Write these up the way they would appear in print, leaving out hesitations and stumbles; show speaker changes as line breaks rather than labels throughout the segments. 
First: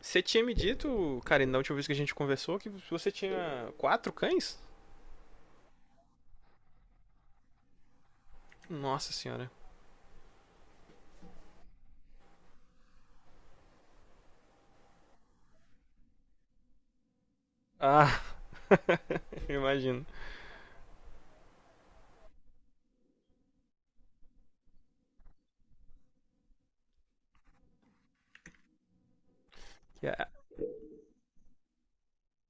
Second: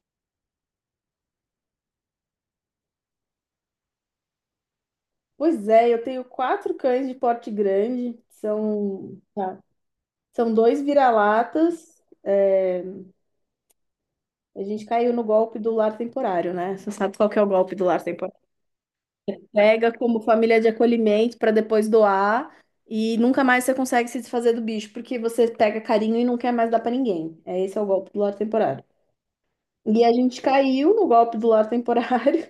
Você tinha me dito, cara, na última vez que a gente conversou, que você tinha quatro cães?
Pois é, eu tenho quatro cães de porte grande,
Nossa
são,
senhora.
tá, são dois vira-latas. A gente caiu no golpe do lar temporário, né? Você sabe qual que é o golpe do lar
Ah,
temporário? Pega
imagino.
como família de acolhimento para depois doar e nunca mais você consegue se desfazer do bicho, porque você pega carinho e não quer mais dar para ninguém. Esse é o golpe do lar temporário. E a
Yeah.
gente caiu no golpe do lar temporário.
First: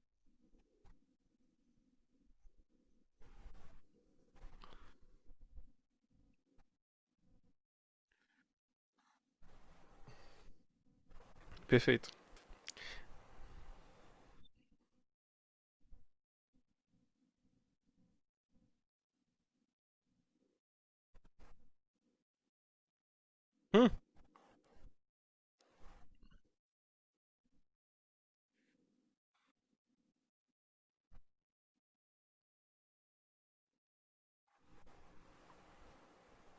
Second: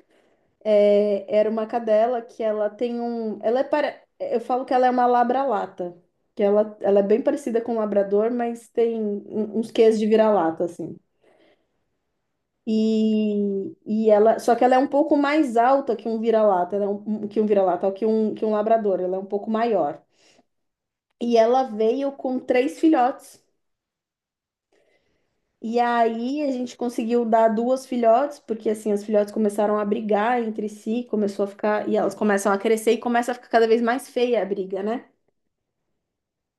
Era uma cadela que ela tem um. Eu falo que ela é uma labra-lata. Que ela é bem parecida com um labrador, mas tem uns quês de vira-lata, assim.
Perfeito.
E ela, só que ela é um pouco mais alta que um vira-lata, ela é um, que um vira-lata, que um labrador, ela é um pouco maior. E ela veio com três filhotes.
Hum,
E aí a gente conseguiu dar duas filhotes, porque assim, as filhotes começaram a brigar entre si, começou a ficar, e elas começam a crescer e começa a ficar cada vez mais feia a briga, né?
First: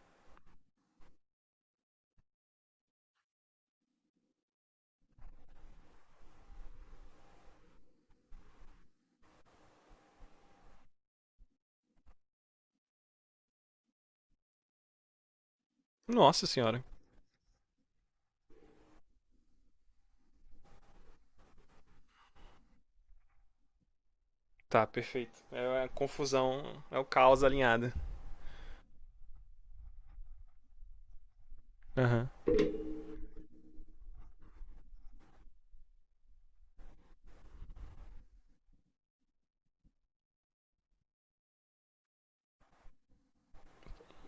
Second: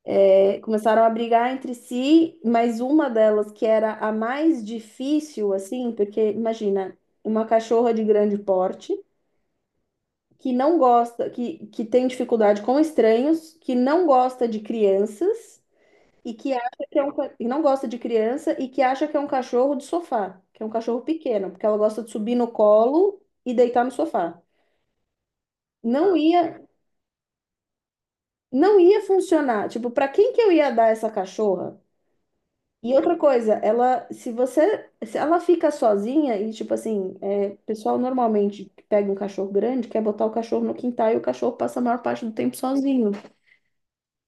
É, começaram a brigar entre si, mas uma delas, que era a mais difícil, assim, porque imagina, uma cachorra de grande porte, que não gosta, que tem dificuldade com estranhos, que não gosta de crianças. E
nossa
que acha
senhora.
que é um, e não gosta de criança e que acha que é um cachorro de sofá, que é um cachorro pequeno, porque ela gosta de subir no colo e deitar no sofá.
Tá, perfeito. É a
Não ia,
confusão, é o caos alinhado.
não ia funcionar. Tipo, para quem que eu ia dar essa cachorra?
Aham. Uhum.
E outra coisa, ela, se você, se ela fica sozinha e tipo assim, é, o pessoal normalmente que pega um cachorro grande quer botar o cachorro no quintal e o cachorro passa a maior parte do tempo sozinho.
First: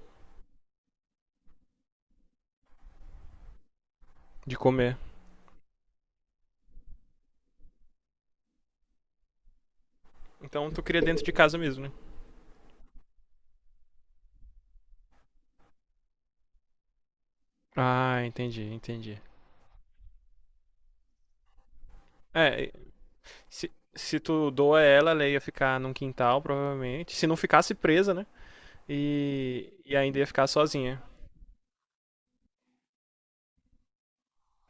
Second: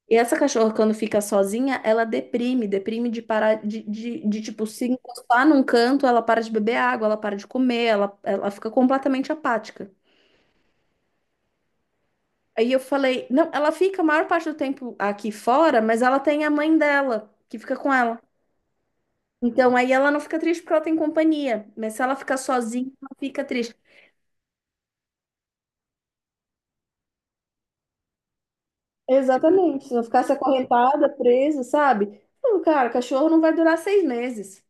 E essa cachorra, quando fica sozinha, ela deprime, deprime de parar
De
tipo, se
comer.
encostar num canto, ela para de beber água, ela para de comer, ela fica completamente apática.
Então tu cria dentro de casa mesmo, né?
Aí eu falei, não, ela fica a maior parte do tempo aqui fora, mas ela tem a mãe dela, que fica com
Ah,
ela.
entendi, entendi.
Então aí ela não fica triste porque ela tem companhia, mas se ela ficar
É,
sozinha, ela fica
se,
triste.
se tu doa ela ia ficar num quintal, provavelmente. Se não ficasse presa, né? E,
Exatamente, se
e
não
ainda ia
ficasse
ficar sozinha.
acorrentada, presa, sabe? Não, cara, cachorro não vai durar 6 meses.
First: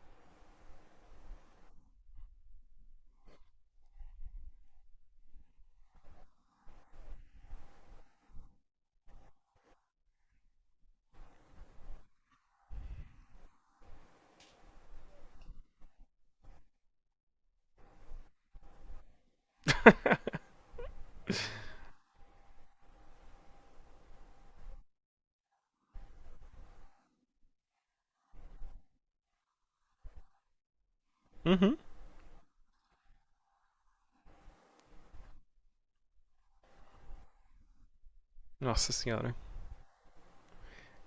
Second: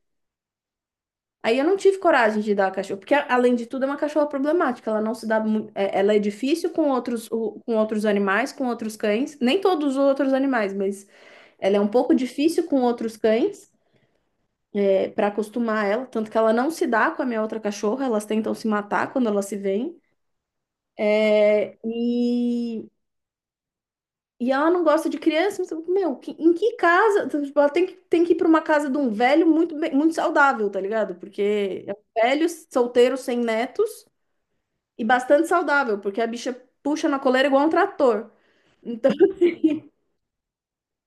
Aí eu não tive coragem de dar a cachorra, porque além de tudo é uma cachorra problemática, ela não se dá muito, ela é difícil com outros, com outros animais, com outros cães, nem todos os outros animais, mas ela é um pouco difícil com outros cães, para acostumar ela, tanto que ela não se dá com a minha outra cachorra, elas tentam se matar quando elas se veem. é, E, e ela não gosta de criança, mas, meu, em que casa? Então, tipo, ela tem que ir para uma casa de um velho muito saudável, tá ligado?
Uhum.
Porque é um velho solteiro sem netos e bastante saudável, porque a bicha puxa na coleira igual um trator.
Nossa
Então,
senhora.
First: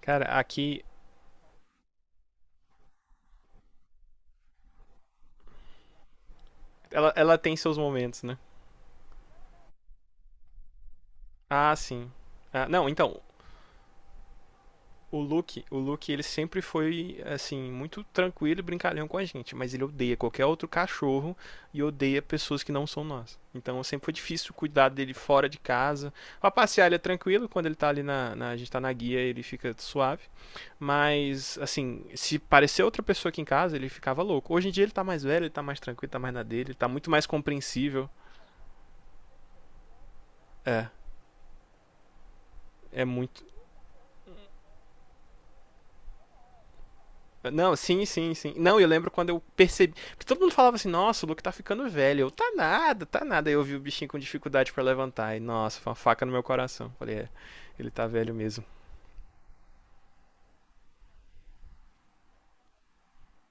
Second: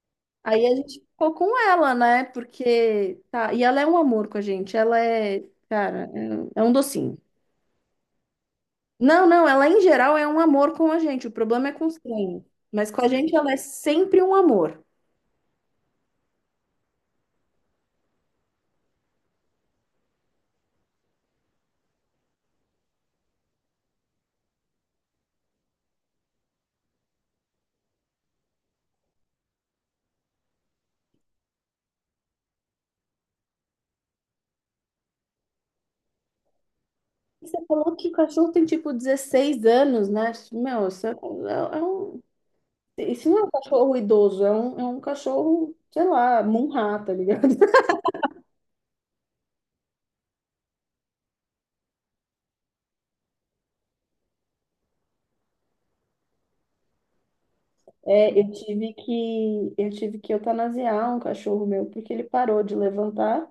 Cara,
aí a
aqui.
gente ficou com ela, né? Porque, tá, e ela é um amor com a gente, ela é, cara, é um
Ela,
docinho.
ela tem seus momentos, né?
Não, não, ela em geral é um amor com a gente, o problema é
Ah,
com os
sim.
estranhos.
Ah, não,
Mas com a
então,
gente ela é sempre um amor.
o Luke, ele sempre foi, assim, muito tranquilo e brincalhão com a gente, mas ele odeia qualquer outro cachorro e odeia pessoas que não são nós. Então sempre foi difícil cuidar dele fora de casa. Pra passear ele é tranquilo, quando ele tá ali. A gente tá na guia, ele fica suave. Mas, assim, se parecer outra pessoa aqui em casa, ele ficava louco. Hoje em dia ele tá mais velho, ele tá mais tranquilo, tá mais na dele, ele tá muito mais
Você falou
compreensível.
que o cachorro tem tipo 16 anos, né?
É,
Meu, isso é um,
é
isso não é
muito.
um cachorro idoso, é um cachorro, sei lá, Munhá, tá ligado?
Não, sim, sim, sim. Não, eu lembro quando eu percebi. Porque todo mundo falava assim, nossa, o Luke tá ficando velho. Eu, tá nada, tá nada. Aí eu vi o bichinho com dificuldade pra levantar. E, nossa, foi uma faca no meu coração. Falei, é, ele tá
É,
velho
eu
mesmo.
tive que eu tive que eutanasiar um cachorro meu porque ele parou de levantar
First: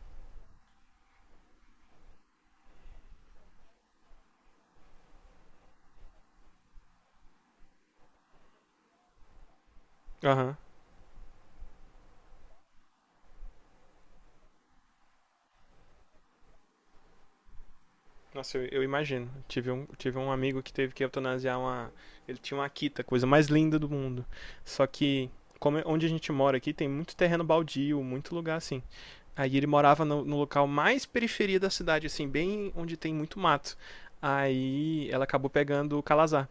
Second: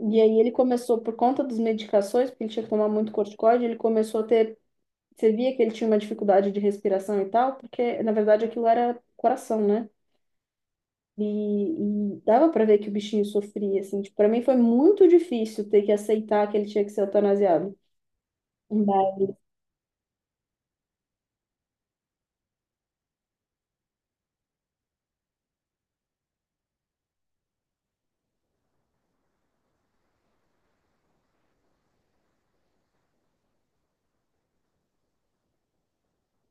e aí ele começou por conta das medicações, porque ele tinha que tomar muito corticoide, ele começou a ter, você via que ele tinha uma dificuldade de respiração e tal, porque na verdade aquilo era coração, né?
Aham.
E dava pra ver que o bichinho sofria assim, tipo, para mim foi muito difícil ter que aceitar que ele tinha que ser eutanasiado.
Nossa, eu
Mas
imagino. Tive um amigo que teve que eutanasiar uma. Ele tinha uma Akita, a coisa mais linda do mundo. Só que, como, onde a gente mora aqui, tem muito terreno baldio, muito lugar assim. Aí ele morava no local mais periferia da cidade, assim, bem onde tem muito mato. Aí ela acabou pegando o Calazar.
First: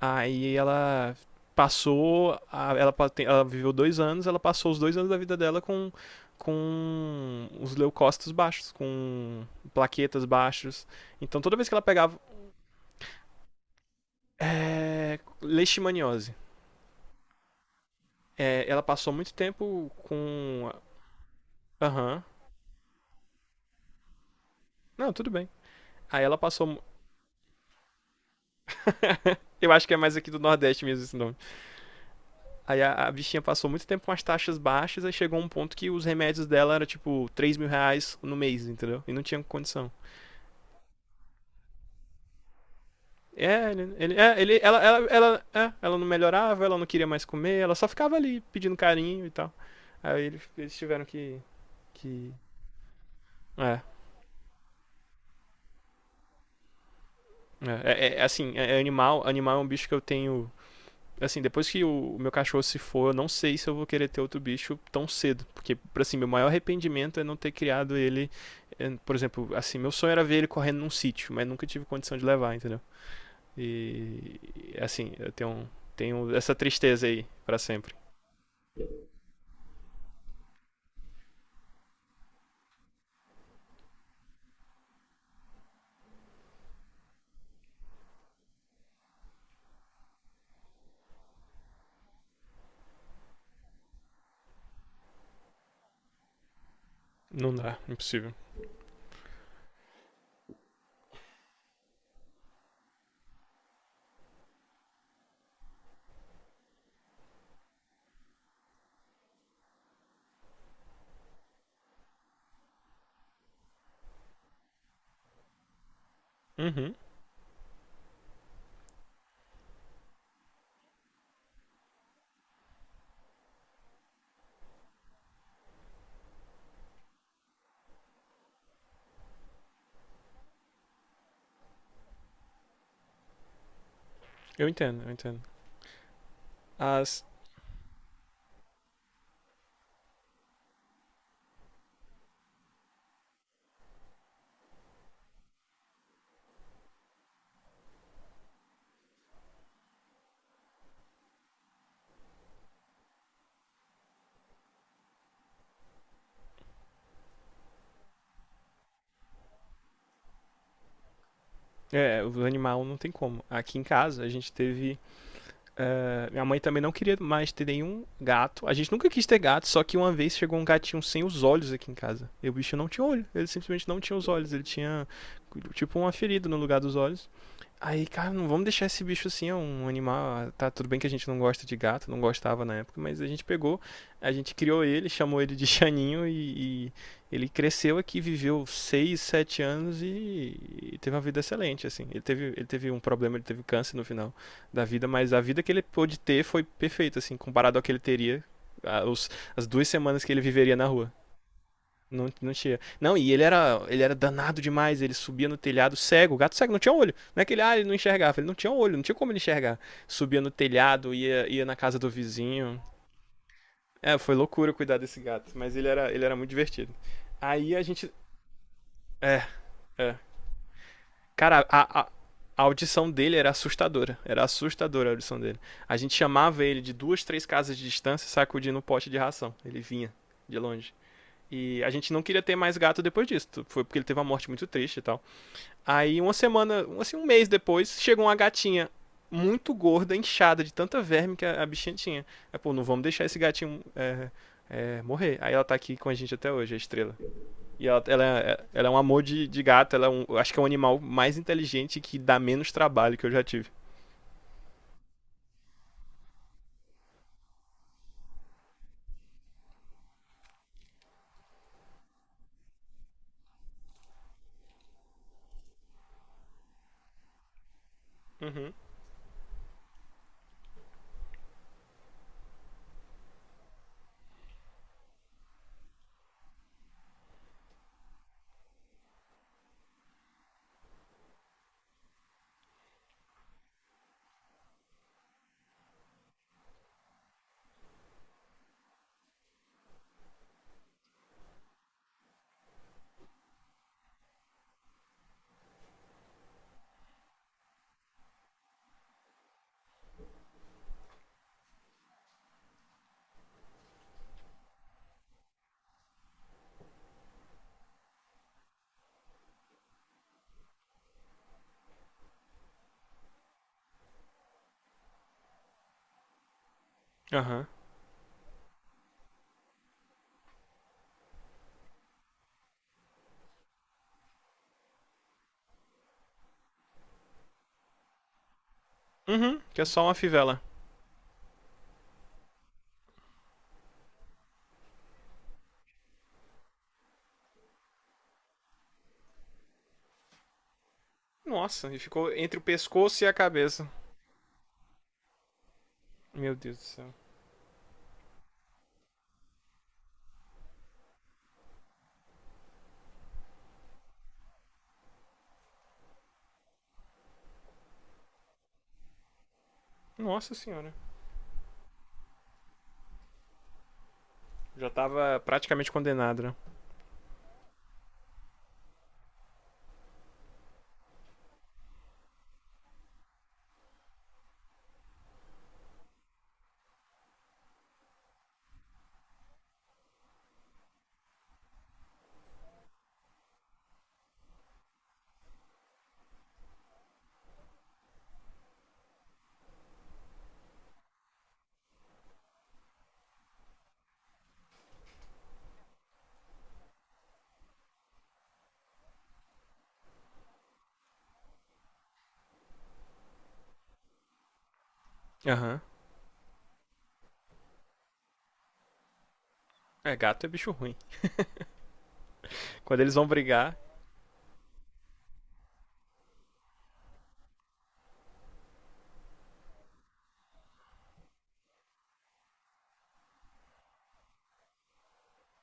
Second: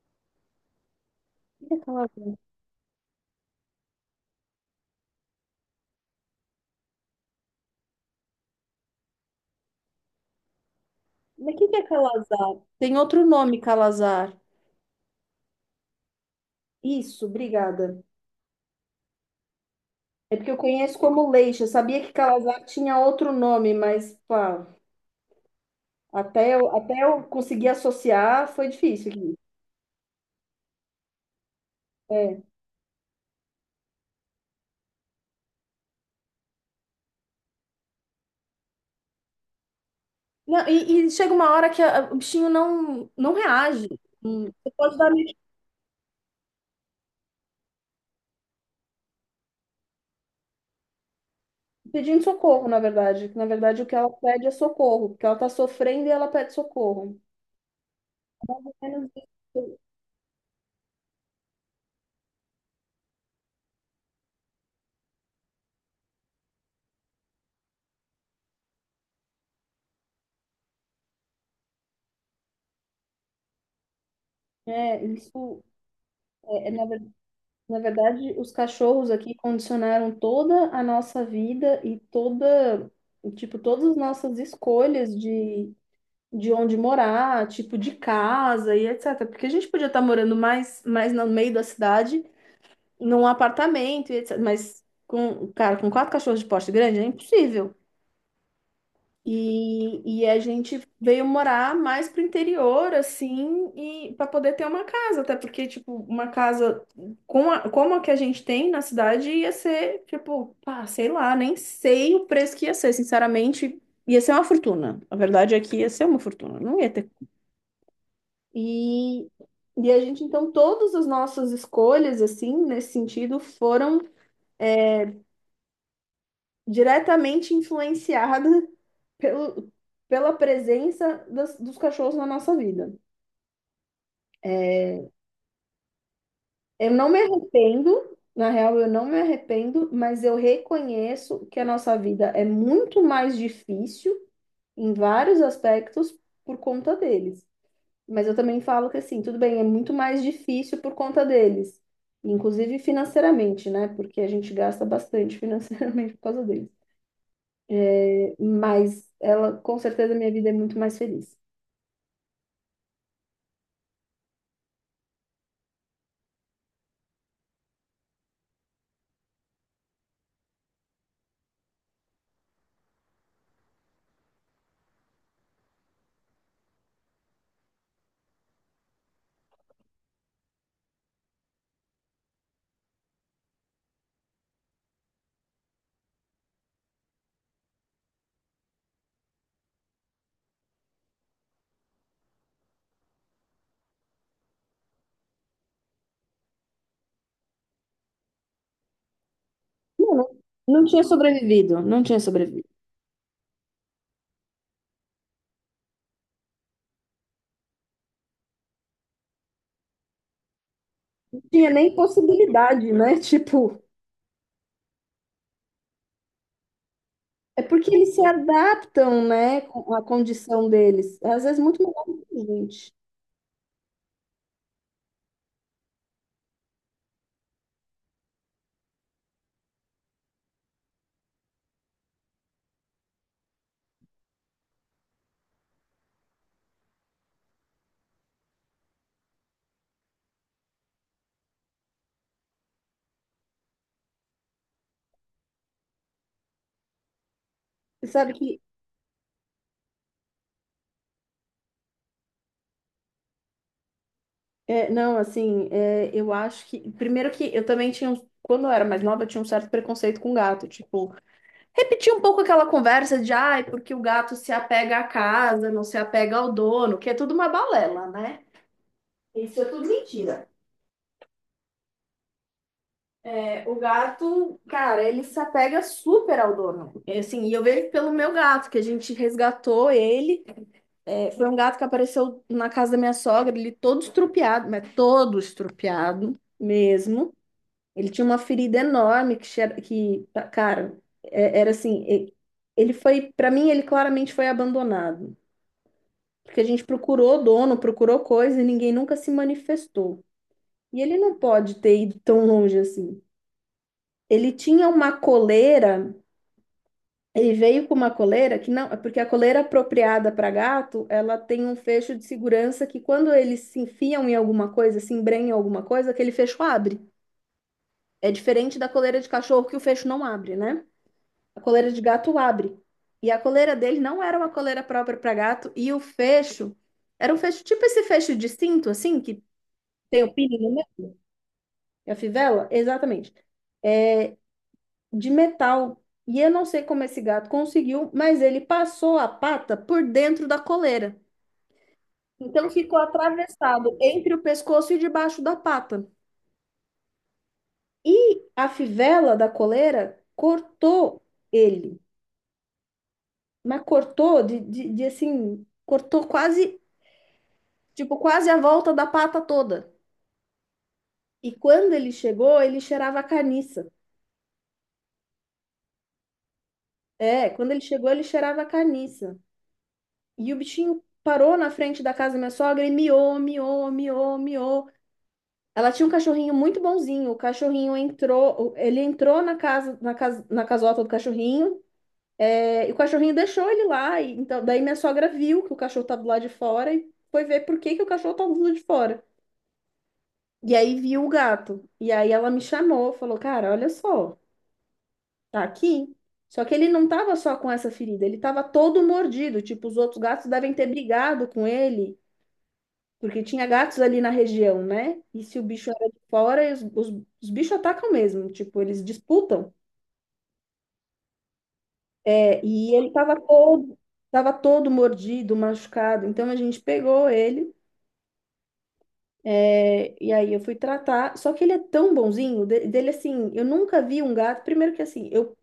Aí ela
o que é
passou,
calazar?
a- ela, pa- tem- ela viveu dois anos, ela passou os dois anos da vida dela com, os leucócitos baixos, com plaquetas baixos. Então
Mas
toda
o
vez
que
que
que
ela
é
pegava
calazar? Tem outro nome, calazar.
leishmaniose,
Isso, obrigada.
ela passou muito tempo
É porque eu
com.
conheço como leixa. Eu sabia que
Aham,
calazar tinha outro nome, mas pá,
não, tudo bem. Aí ela
até eu,
passou.
até eu conseguir associar foi difícil aqui.
Eu acho que é mais aqui do Nordeste mesmo esse nome.
É.
Aí a bichinha passou muito tempo com as taxas baixas, aí chegou um ponto que os remédios dela eram tipo R$ 3.000 no mês, entendeu? E não tinha condição.
Não, e chega uma hora que o bichinho não, não
É,
reage.
ele, é, ele
Você
ela,
pode
ela,
estar me
ela, é, ela não melhorava, ela não queria mais comer, ela só ficava ali pedindo carinho e tal. Aí eles tiveram que.
pedindo
Que.
socorro, na verdade. Na
É,
verdade, o que ela pede é socorro, porque ela está sofrendo e ela pede socorro.
assim,
Pelo menos
animal é um
isso,
bicho que eu tenho assim, depois que meu cachorro se for, eu não sei se eu vou querer ter outro bicho tão cedo. Porque, assim, meu maior arrependimento é não ter criado ele. Por exemplo, assim, meu sonho era ver ele correndo num sítio, mas nunca tive condição de levar, entendeu? E,
é,
assim, eu
isso
tenho essa
na
tristeza
verdade.
aí pra
Na
sempre.
verdade, os cachorros aqui condicionaram toda a nossa vida e toda, tipo, todas as nossas escolhas de onde morar, tipo, de casa e etc. Porque a gente podia estar morando mais no meio da cidade, num apartamento e etc. Mas, com, cara, com quatro cachorros de porte grande é
Não
impossível.
dá, impossível.
E a gente veio morar mais pro interior, assim, e para poder ter uma casa, até porque, tipo, uma casa com como a que a gente tem na cidade ia ser, tipo, pá, sei lá, nem sei o preço que ia ser, sinceramente, ia ser uma fortuna. A verdade é que ia ser uma fortuna, não ia
Uhum,
ter. E, e a gente, então, todas as nossas escolhas, assim, nesse sentido, foram diretamente influenciada pelo, pela presença dos cachorros na nossa vida.
eu entendo, eu entendo.
Eu não me
As.
arrependo, na real, eu não me arrependo, mas eu reconheço que a nossa vida é muito mais difícil em vários aspectos por conta deles. Mas eu também falo que, assim, tudo bem, é muito mais difícil por conta deles. Inclusive financeiramente, né? Porque a gente gasta bastante financeiramente por causa deles. Mas ela, com certeza, minha vida é muito mais feliz.
É, o animal não tem como. Aqui em casa a gente teve. É, minha mãe também não queria mais ter nenhum gato. A gente nunca quis ter gato, só que uma vez chegou um gatinho sem os olhos aqui em casa. E o bicho não tinha olho. Ele simplesmente não tinha os olhos. Ele tinha, tipo, uma ferida no lugar dos olhos. Aí, cara, não vamos deixar esse bicho assim, é um animal. Tá, tudo bem que a gente não gosta de gato, não gostava na época, mas a gente pegou, a gente criou ele, chamou ele de Chaninho e ele cresceu aqui, viveu 6 7 anos e teve uma vida excelente, assim. Ele teve um problema, ele teve câncer no final da vida, mas a vida que ele pôde ter foi perfeita, assim, comparado ao que ele teria, a- os- as duas
Não,
semanas que
não
ele viveria
não
na
tinha
rua.
sobrevivido, não tinha
Não, não
sobrevivido.
tinha. Não, e ele era danado demais, ele subia no telhado cego, o gato cego, não tinha olho. Não é que ele não enxergava, ele não tinha olho, não tinha como ele enxergar. Subia no telhado,
Não
ia
tinha
na
nem
casa do vizinho.
possibilidade, né? Tipo,
É, foi loucura cuidar desse gato, mas ele era muito divertido.
é
Aí a
porque
gente.
eles se adaptam,
É,
né, com a
é.
condição deles. É, às vezes
Cara,
muito
a,
melhor
a,
do que a
a
gente.
audição dele era assustadora. Era assustadora a audição dele. A gente chamava ele de duas, três casas de distância, sacudindo um pote de ração. Ele vinha de longe. E a gente não queria ter mais gato depois disso. Foi porque ele teve uma morte muito triste e tal. Aí uma semana, assim, um mês depois, chegou uma gatinha muito gorda, inchada de tanta verme que a bichinha tinha. Aí, pô, não vamos deixar esse gatinho morrer. Aí ela tá aqui com a gente até hoje, a estrela. E ela,
Você
ela,
sabe que,
é- ela é um amor de gato, acho que é um animal mais inteligente que dá menos trabalho que eu já tive.
é, não, assim, é, eu acho que. Primeiro que eu também tinha. Quando eu era mais nova, eu tinha um certo preconceito com gato. Tipo, repetir um pouco aquela conversa de, ai, porque o gato se apega à casa, não se apega ao dono, que é tudo uma balela, né?
Uhum.
Isso é tudo mentira. É, o gato, cara, ele se apega super ao dono. É, assim, e eu vejo pelo meu gato, que a gente resgatou ele. É, foi um gato que apareceu na casa da minha sogra, ele todo estrupiado, mas todo estrupiado mesmo. Ele tinha uma ferida enorme que, que cara, era assim, ele foi, para mim, ele claramente foi abandonado. Porque a gente procurou dono, procurou coisa e ninguém nunca se manifestou. E ele não pode ter ido tão longe assim. Ele tinha uma coleira, ele veio com uma coleira que não, é porque a coleira apropriada para gato, ela tem um fecho de segurança que quando eles se enfiam em alguma coisa, se embrenham em alguma coisa, aquele fecho abre.
Aham.
É diferente da coleira de cachorro que o fecho não abre, né? A coleira de gato abre. E a coleira dele não era uma coleira própria para gato e o fecho era um fecho tipo esse fecho de cinto
Uhum.
assim que
Uhum, que é só uma
tem o pino
fivela.
no meio, a fivela, exatamente, de metal. E eu não sei como esse gato conseguiu, mas ele passou a pata por dentro da coleira.
Nossa, e ficou entre o
Então ficou
pescoço e a cabeça.
atravessado entre o pescoço e debaixo da pata.
Meu Deus do céu.
E a fivela da coleira cortou ele, mas cortou assim, cortou quase, tipo, quase a volta da pata toda.
Nossa senhora.
E quando ele chegou, ele cheirava a carniça.
Já tava praticamente condenado, né?
É, quando ele chegou, ele cheirava a carniça. E o bichinho parou na frente da casa da minha sogra e miou, miou, miou, miou. Ela tinha um cachorrinho muito bonzinho. O cachorrinho entrou, ele entrou na casa, na casota do cachorrinho, e o cachorrinho deixou ele lá. E, então, daí minha sogra viu que o cachorro tava do lado de fora e foi ver por que que o cachorro tava do lado de fora. E aí viu o gato. E aí ela me chamou, falou: "Cara, olha só, tá aqui". Só que ele não tava só com essa ferida, ele tava todo mordido, tipo, os outros gatos devem ter brigado com ele porque tinha gatos ali na região, né? E se o
Aham.
bicho era de fora, os bichos atacam mesmo, tipo, eles disputam.
Uhum. É, gato é bicho ruim.
É, e
Quando
ele
eles vão brigar,
tava todo mordido, machucado. Então a gente pegou ele, e aí eu fui tratar. Só que ele é tão bonzinho, dele assim, eu nunca vi um gato. Primeiro que assim, eu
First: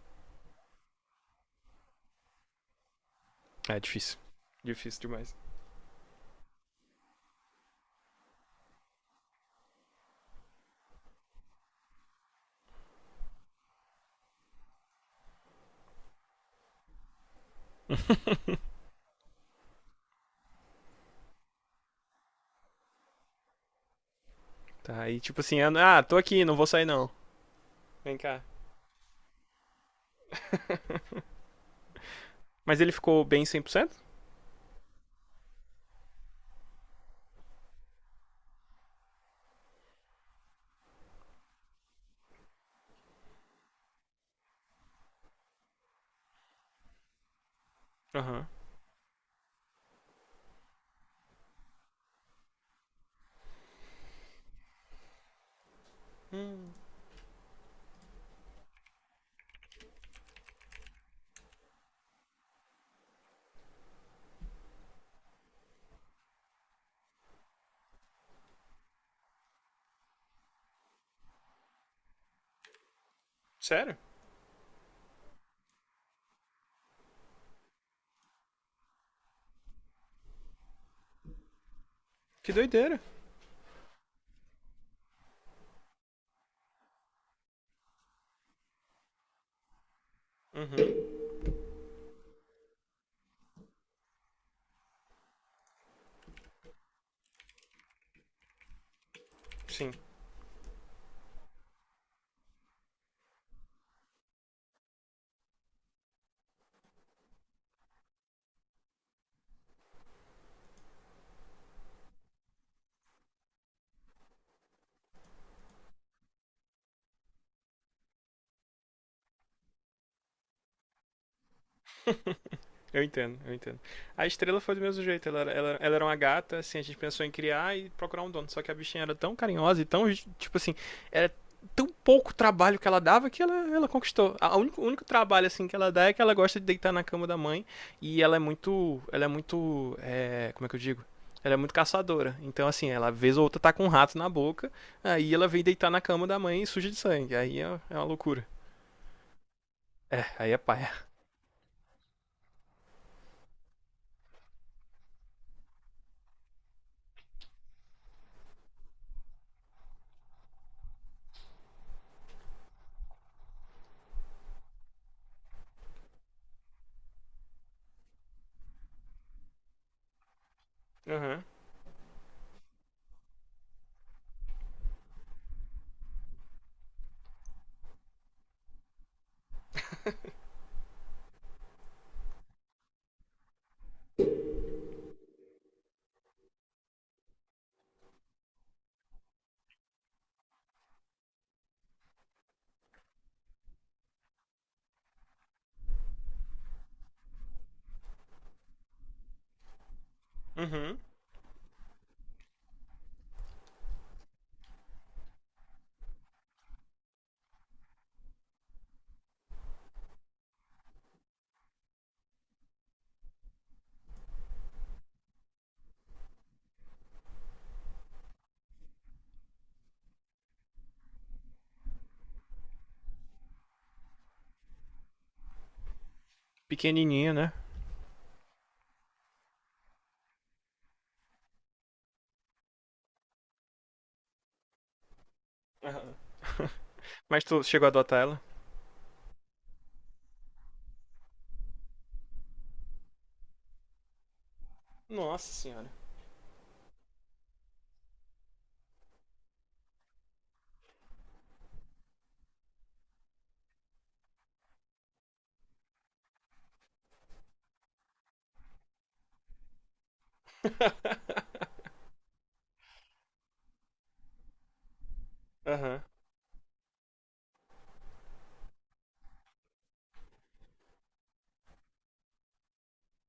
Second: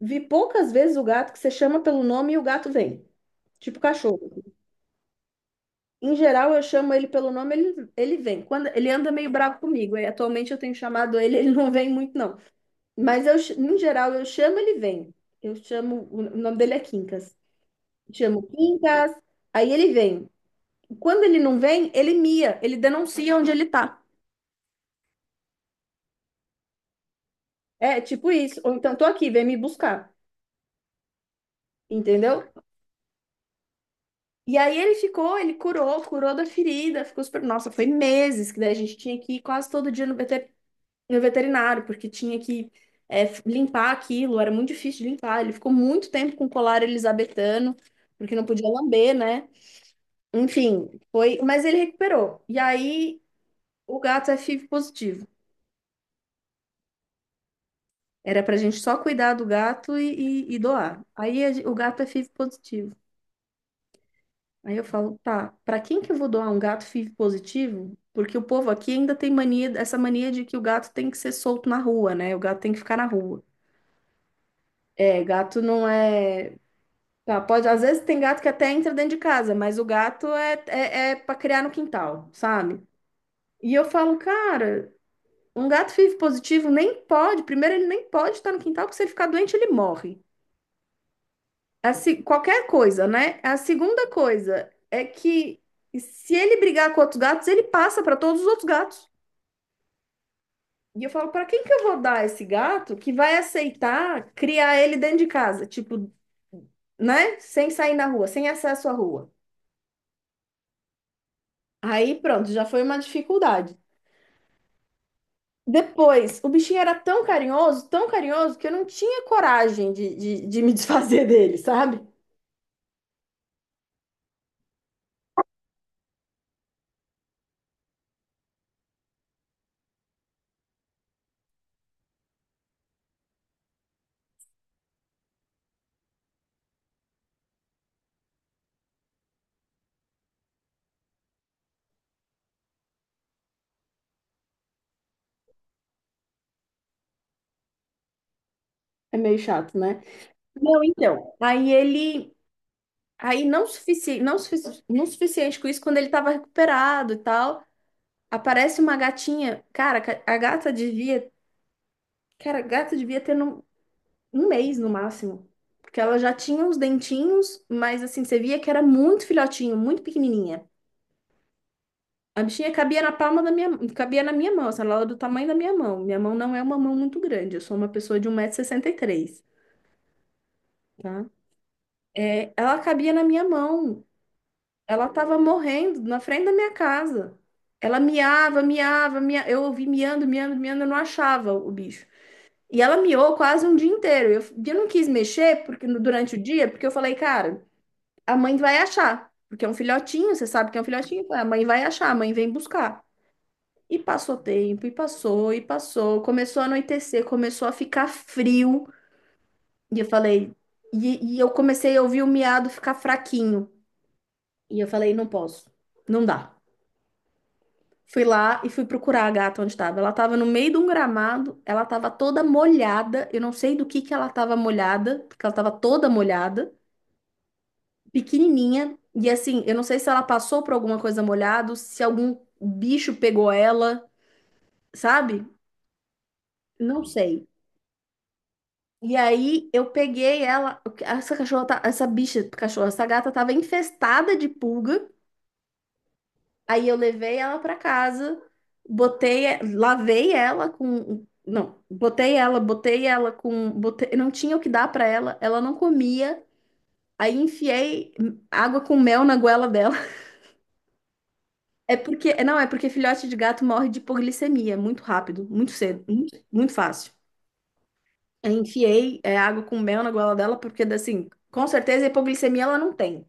vi poucas vezes o gato que você chama pelo nome e o gato vem.
é
Tipo
difícil.
cachorro.
Difícil demais.
Em geral, eu chamo ele pelo nome, ele vem. Quando ele anda meio bravo comigo. E atualmente eu tenho chamado ele, ele não vem muito, não. Mas eu, no geral, eu chamo, ele vem. Eu chamo, o nome dele é Quincas. Chamo Quincas, aí ele vem. Quando ele não vem, ele mia, ele denuncia onde ele tá.
Tá, aí tipo assim, ah, tô aqui, não vou sair não.
É,
Vem
tipo
cá.
isso. Ou então, tô aqui, vem me buscar. Entendeu?
Mas ele ficou bem 100%?
E aí ele ficou, ele curou, curou da ferida, ficou super. Nossa, foi meses que daí a gente tinha que ir quase todo dia no no veterinário, porque tinha que limpar aquilo, era muito difícil de limpar. Ele ficou muito tempo com colar elisabetano,
Aham.
porque não
Uhum.
podia lamber, né? Enfim, foi, mas ele recuperou. E aí o gato é FIV positivo. Era pra gente só cuidar do gato e doar. Aí o gato é FIV positivo. Aí eu falo, tá, pra quem que eu vou doar um gato FIV positivo? Porque o povo aqui ainda tem mania, essa mania de que o gato tem que ser solto na rua, né? O gato tem que ficar na rua.
Sério?
É, gato não é. Tá, pode, às vezes tem gato que até entra dentro de casa, mas o gato é, é, é para criar no quintal,
Que
sabe?
doideira.
E eu falo, cara. Um gato FIV positivo nem pode, primeiro, ele nem pode estar no quintal, porque se ele ficar doente, ele morre. A se- qualquer coisa, né? A segunda coisa é que se ele brigar com outros gatos, ele passa para todos os outros gatos.
Sim.
E eu falo, para quem que eu vou dar esse gato que vai aceitar criar ele dentro de casa? Tipo, né? Sem sair na rua, sem acesso à rua. Aí pronto, já foi uma dificuldade. Depois, o bichinho era tão carinhoso, que eu não tinha coragem de me desfazer dele, sabe?
Eu entendo, eu entendo. A estrela foi do mesmo jeito, ela era uma gata, assim, a gente pensou em criar e procurar um dono. Só que a bichinha era tão carinhosa e tão, tipo assim, era tão pouco trabalho que ela dava que ela conquistou. O único trabalho, assim, que ela dá é que ela gosta de deitar na cama da mãe e ela é muito, como é que eu digo? Ela é muito caçadora. Então, assim, ela vez ou outra tá com um rato na boca, aí ela vem deitar na cama da mãe e suja de sangue. Aí é uma loucura.
É meio chato, né?
É, aí é
Não,
paia.
então. Aí ele. Aí não, sufici... não, sufici... não suficiente com isso, quando ele tava recuperado e tal, aparece uma gatinha. Cara, a gata devia. Cara, a gata devia ter um mês no máximo. Porque ela já tinha os dentinhos, mas assim, você via que era muito filhotinho, muito pequenininha.
Aham,
A bichinha cabia na palma da minha, cabia na minha mão, assim, ela era do tamanho da minha mão. Minha mão não é uma mão muito grande, eu sou uma pessoa de 1,63 m, tá? É, ela cabia na minha mão. Ela estava morrendo na frente da minha casa. Ela miava, miava, eu ouvi miando, miando, miando, eu não achava o bicho. E ela miou quase um dia inteiro. Eu não quis mexer porque durante o dia, porque eu falei, cara, a mãe vai achar, porque é um filhotinho, você sabe que é um
uhum.
filhotinho, a mãe vai achar, a mãe vem buscar. E passou tempo, e passou, começou a anoitecer, começou a ficar frio. E eu falei, e eu comecei a ouvir o miado ficar fraquinho. E eu falei, não posso, não dá. Fui lá e fui procurar a gata onde estava. Ela estava no meio de um gramado, ela estava toda molhada. Eu não sei do que ela estava molhada, porque ela estava toda molhada,
Pequenininha, né?
pequenininha. E assim, eu não sei se ela passou por alguma coisa molhada, se algum bicho pegou ela, sabe?
Aham.
Não
Mas
sei.
tu chegou a adotar ela?
E aí eu peguei ela, essa cachorra, tá- essa bicha, cachorra, essa gata estava infestada de pulga.
Nossa senhora.
Aí eu levei ela para casa, botei ela com, botei, não tinha o que dar para ela, ela não comia. Aí enfiei água com mel na goela dela. É porque, não, é porque filhote de gato morre de hipoglicemia é muito rápido, muito
Aham, uhum.
cedo, muito, muito fácil. Aí enfiei água com mel na goela dela porque assim, com certeza hipoglicemia ela não tem.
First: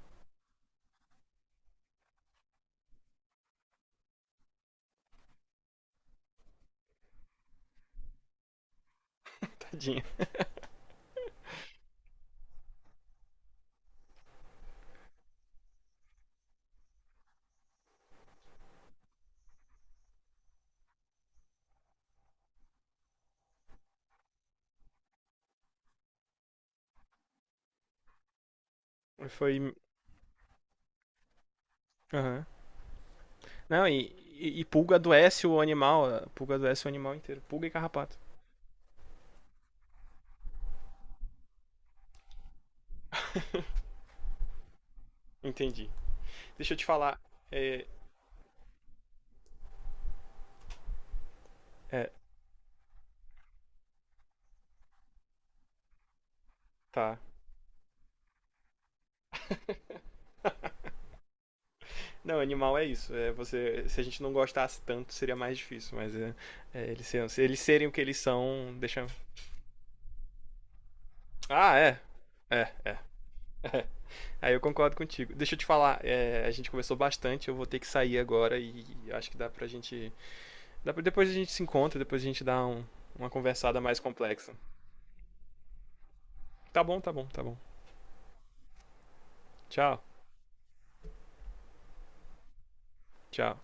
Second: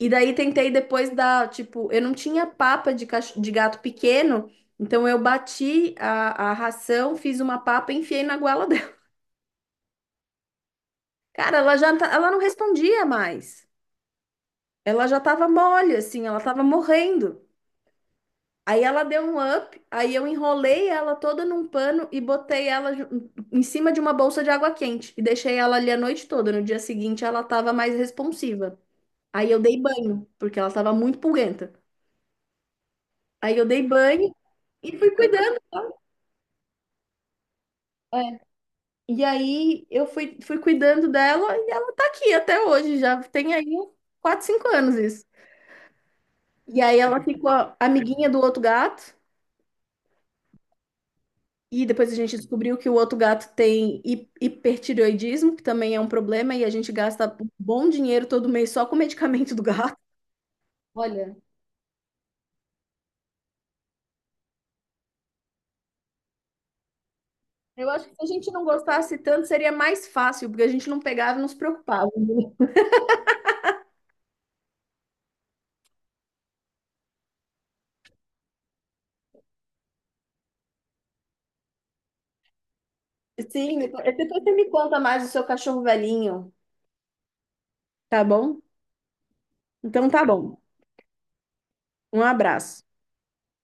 E daí tentei depois dar, tipo, eu não tinha papa de gato pequeno, então eu bati a ração, fiz uma papa e enfiei na goela dela.
Tadinha.
Cara, ela não respondia mais. Ela já tava mole, assim, ela tava morrendo. Aí ela deu um up, aí eu enrolei ela toda num pano e botei ela em cima de uma bolsa de água quente e deixei ela ali a noite toda. No dia seguinte ela tava mais responsiva. Aí
Foi.
eu dei banho, porque ela tava muito pulguenta.
Aham. Uhum.
Aí eu
Não,
dei
e,
banho
e, e pulga
e fui
adoece
cuidando.
o animal. A Pulga adoece o animal inteiro. Pulga e carrapato.
E aí eu fui, fui cuidando dela e ela tá aqui até hoje, já tem aí 4 5 anos isso.
Entendi. Deixa eu
E
te
aí
falar.
ela ficou
É.
amiguinha do outro gato, e
É,
depois a gente descobriu que o outro gato tem hipertireoidismo, que também é um problema, e a gente
tá.
gasta um bom dinheiro todo mês só com o medicamento do gato. Olha,
Não, animal é isso. É você, se a gente não gostasse tanto, seria mais difícil, mas se eles serem
eu
o que
acho que
eles
se a gente não
são, deixa.
gostasse tanto, seria mais fácil, porque a gente não pegava e não se
Ah, é.
preocupava.
É, é. Aí eu concordo contigo. Deixa eu te falar, a gente conversou bastante, eu vou ter que sair agora e acho que dá pra gente. Depois a gente se encontra, depois a gente dá uma
Sim,
conversada mais
depois
complexa.
você me conta mais do seu cachorro velhinho,
Tá bom, tá bom, tá bom.
tá bom?
Tchau,
Então tá bom. Um abraço.
tchau.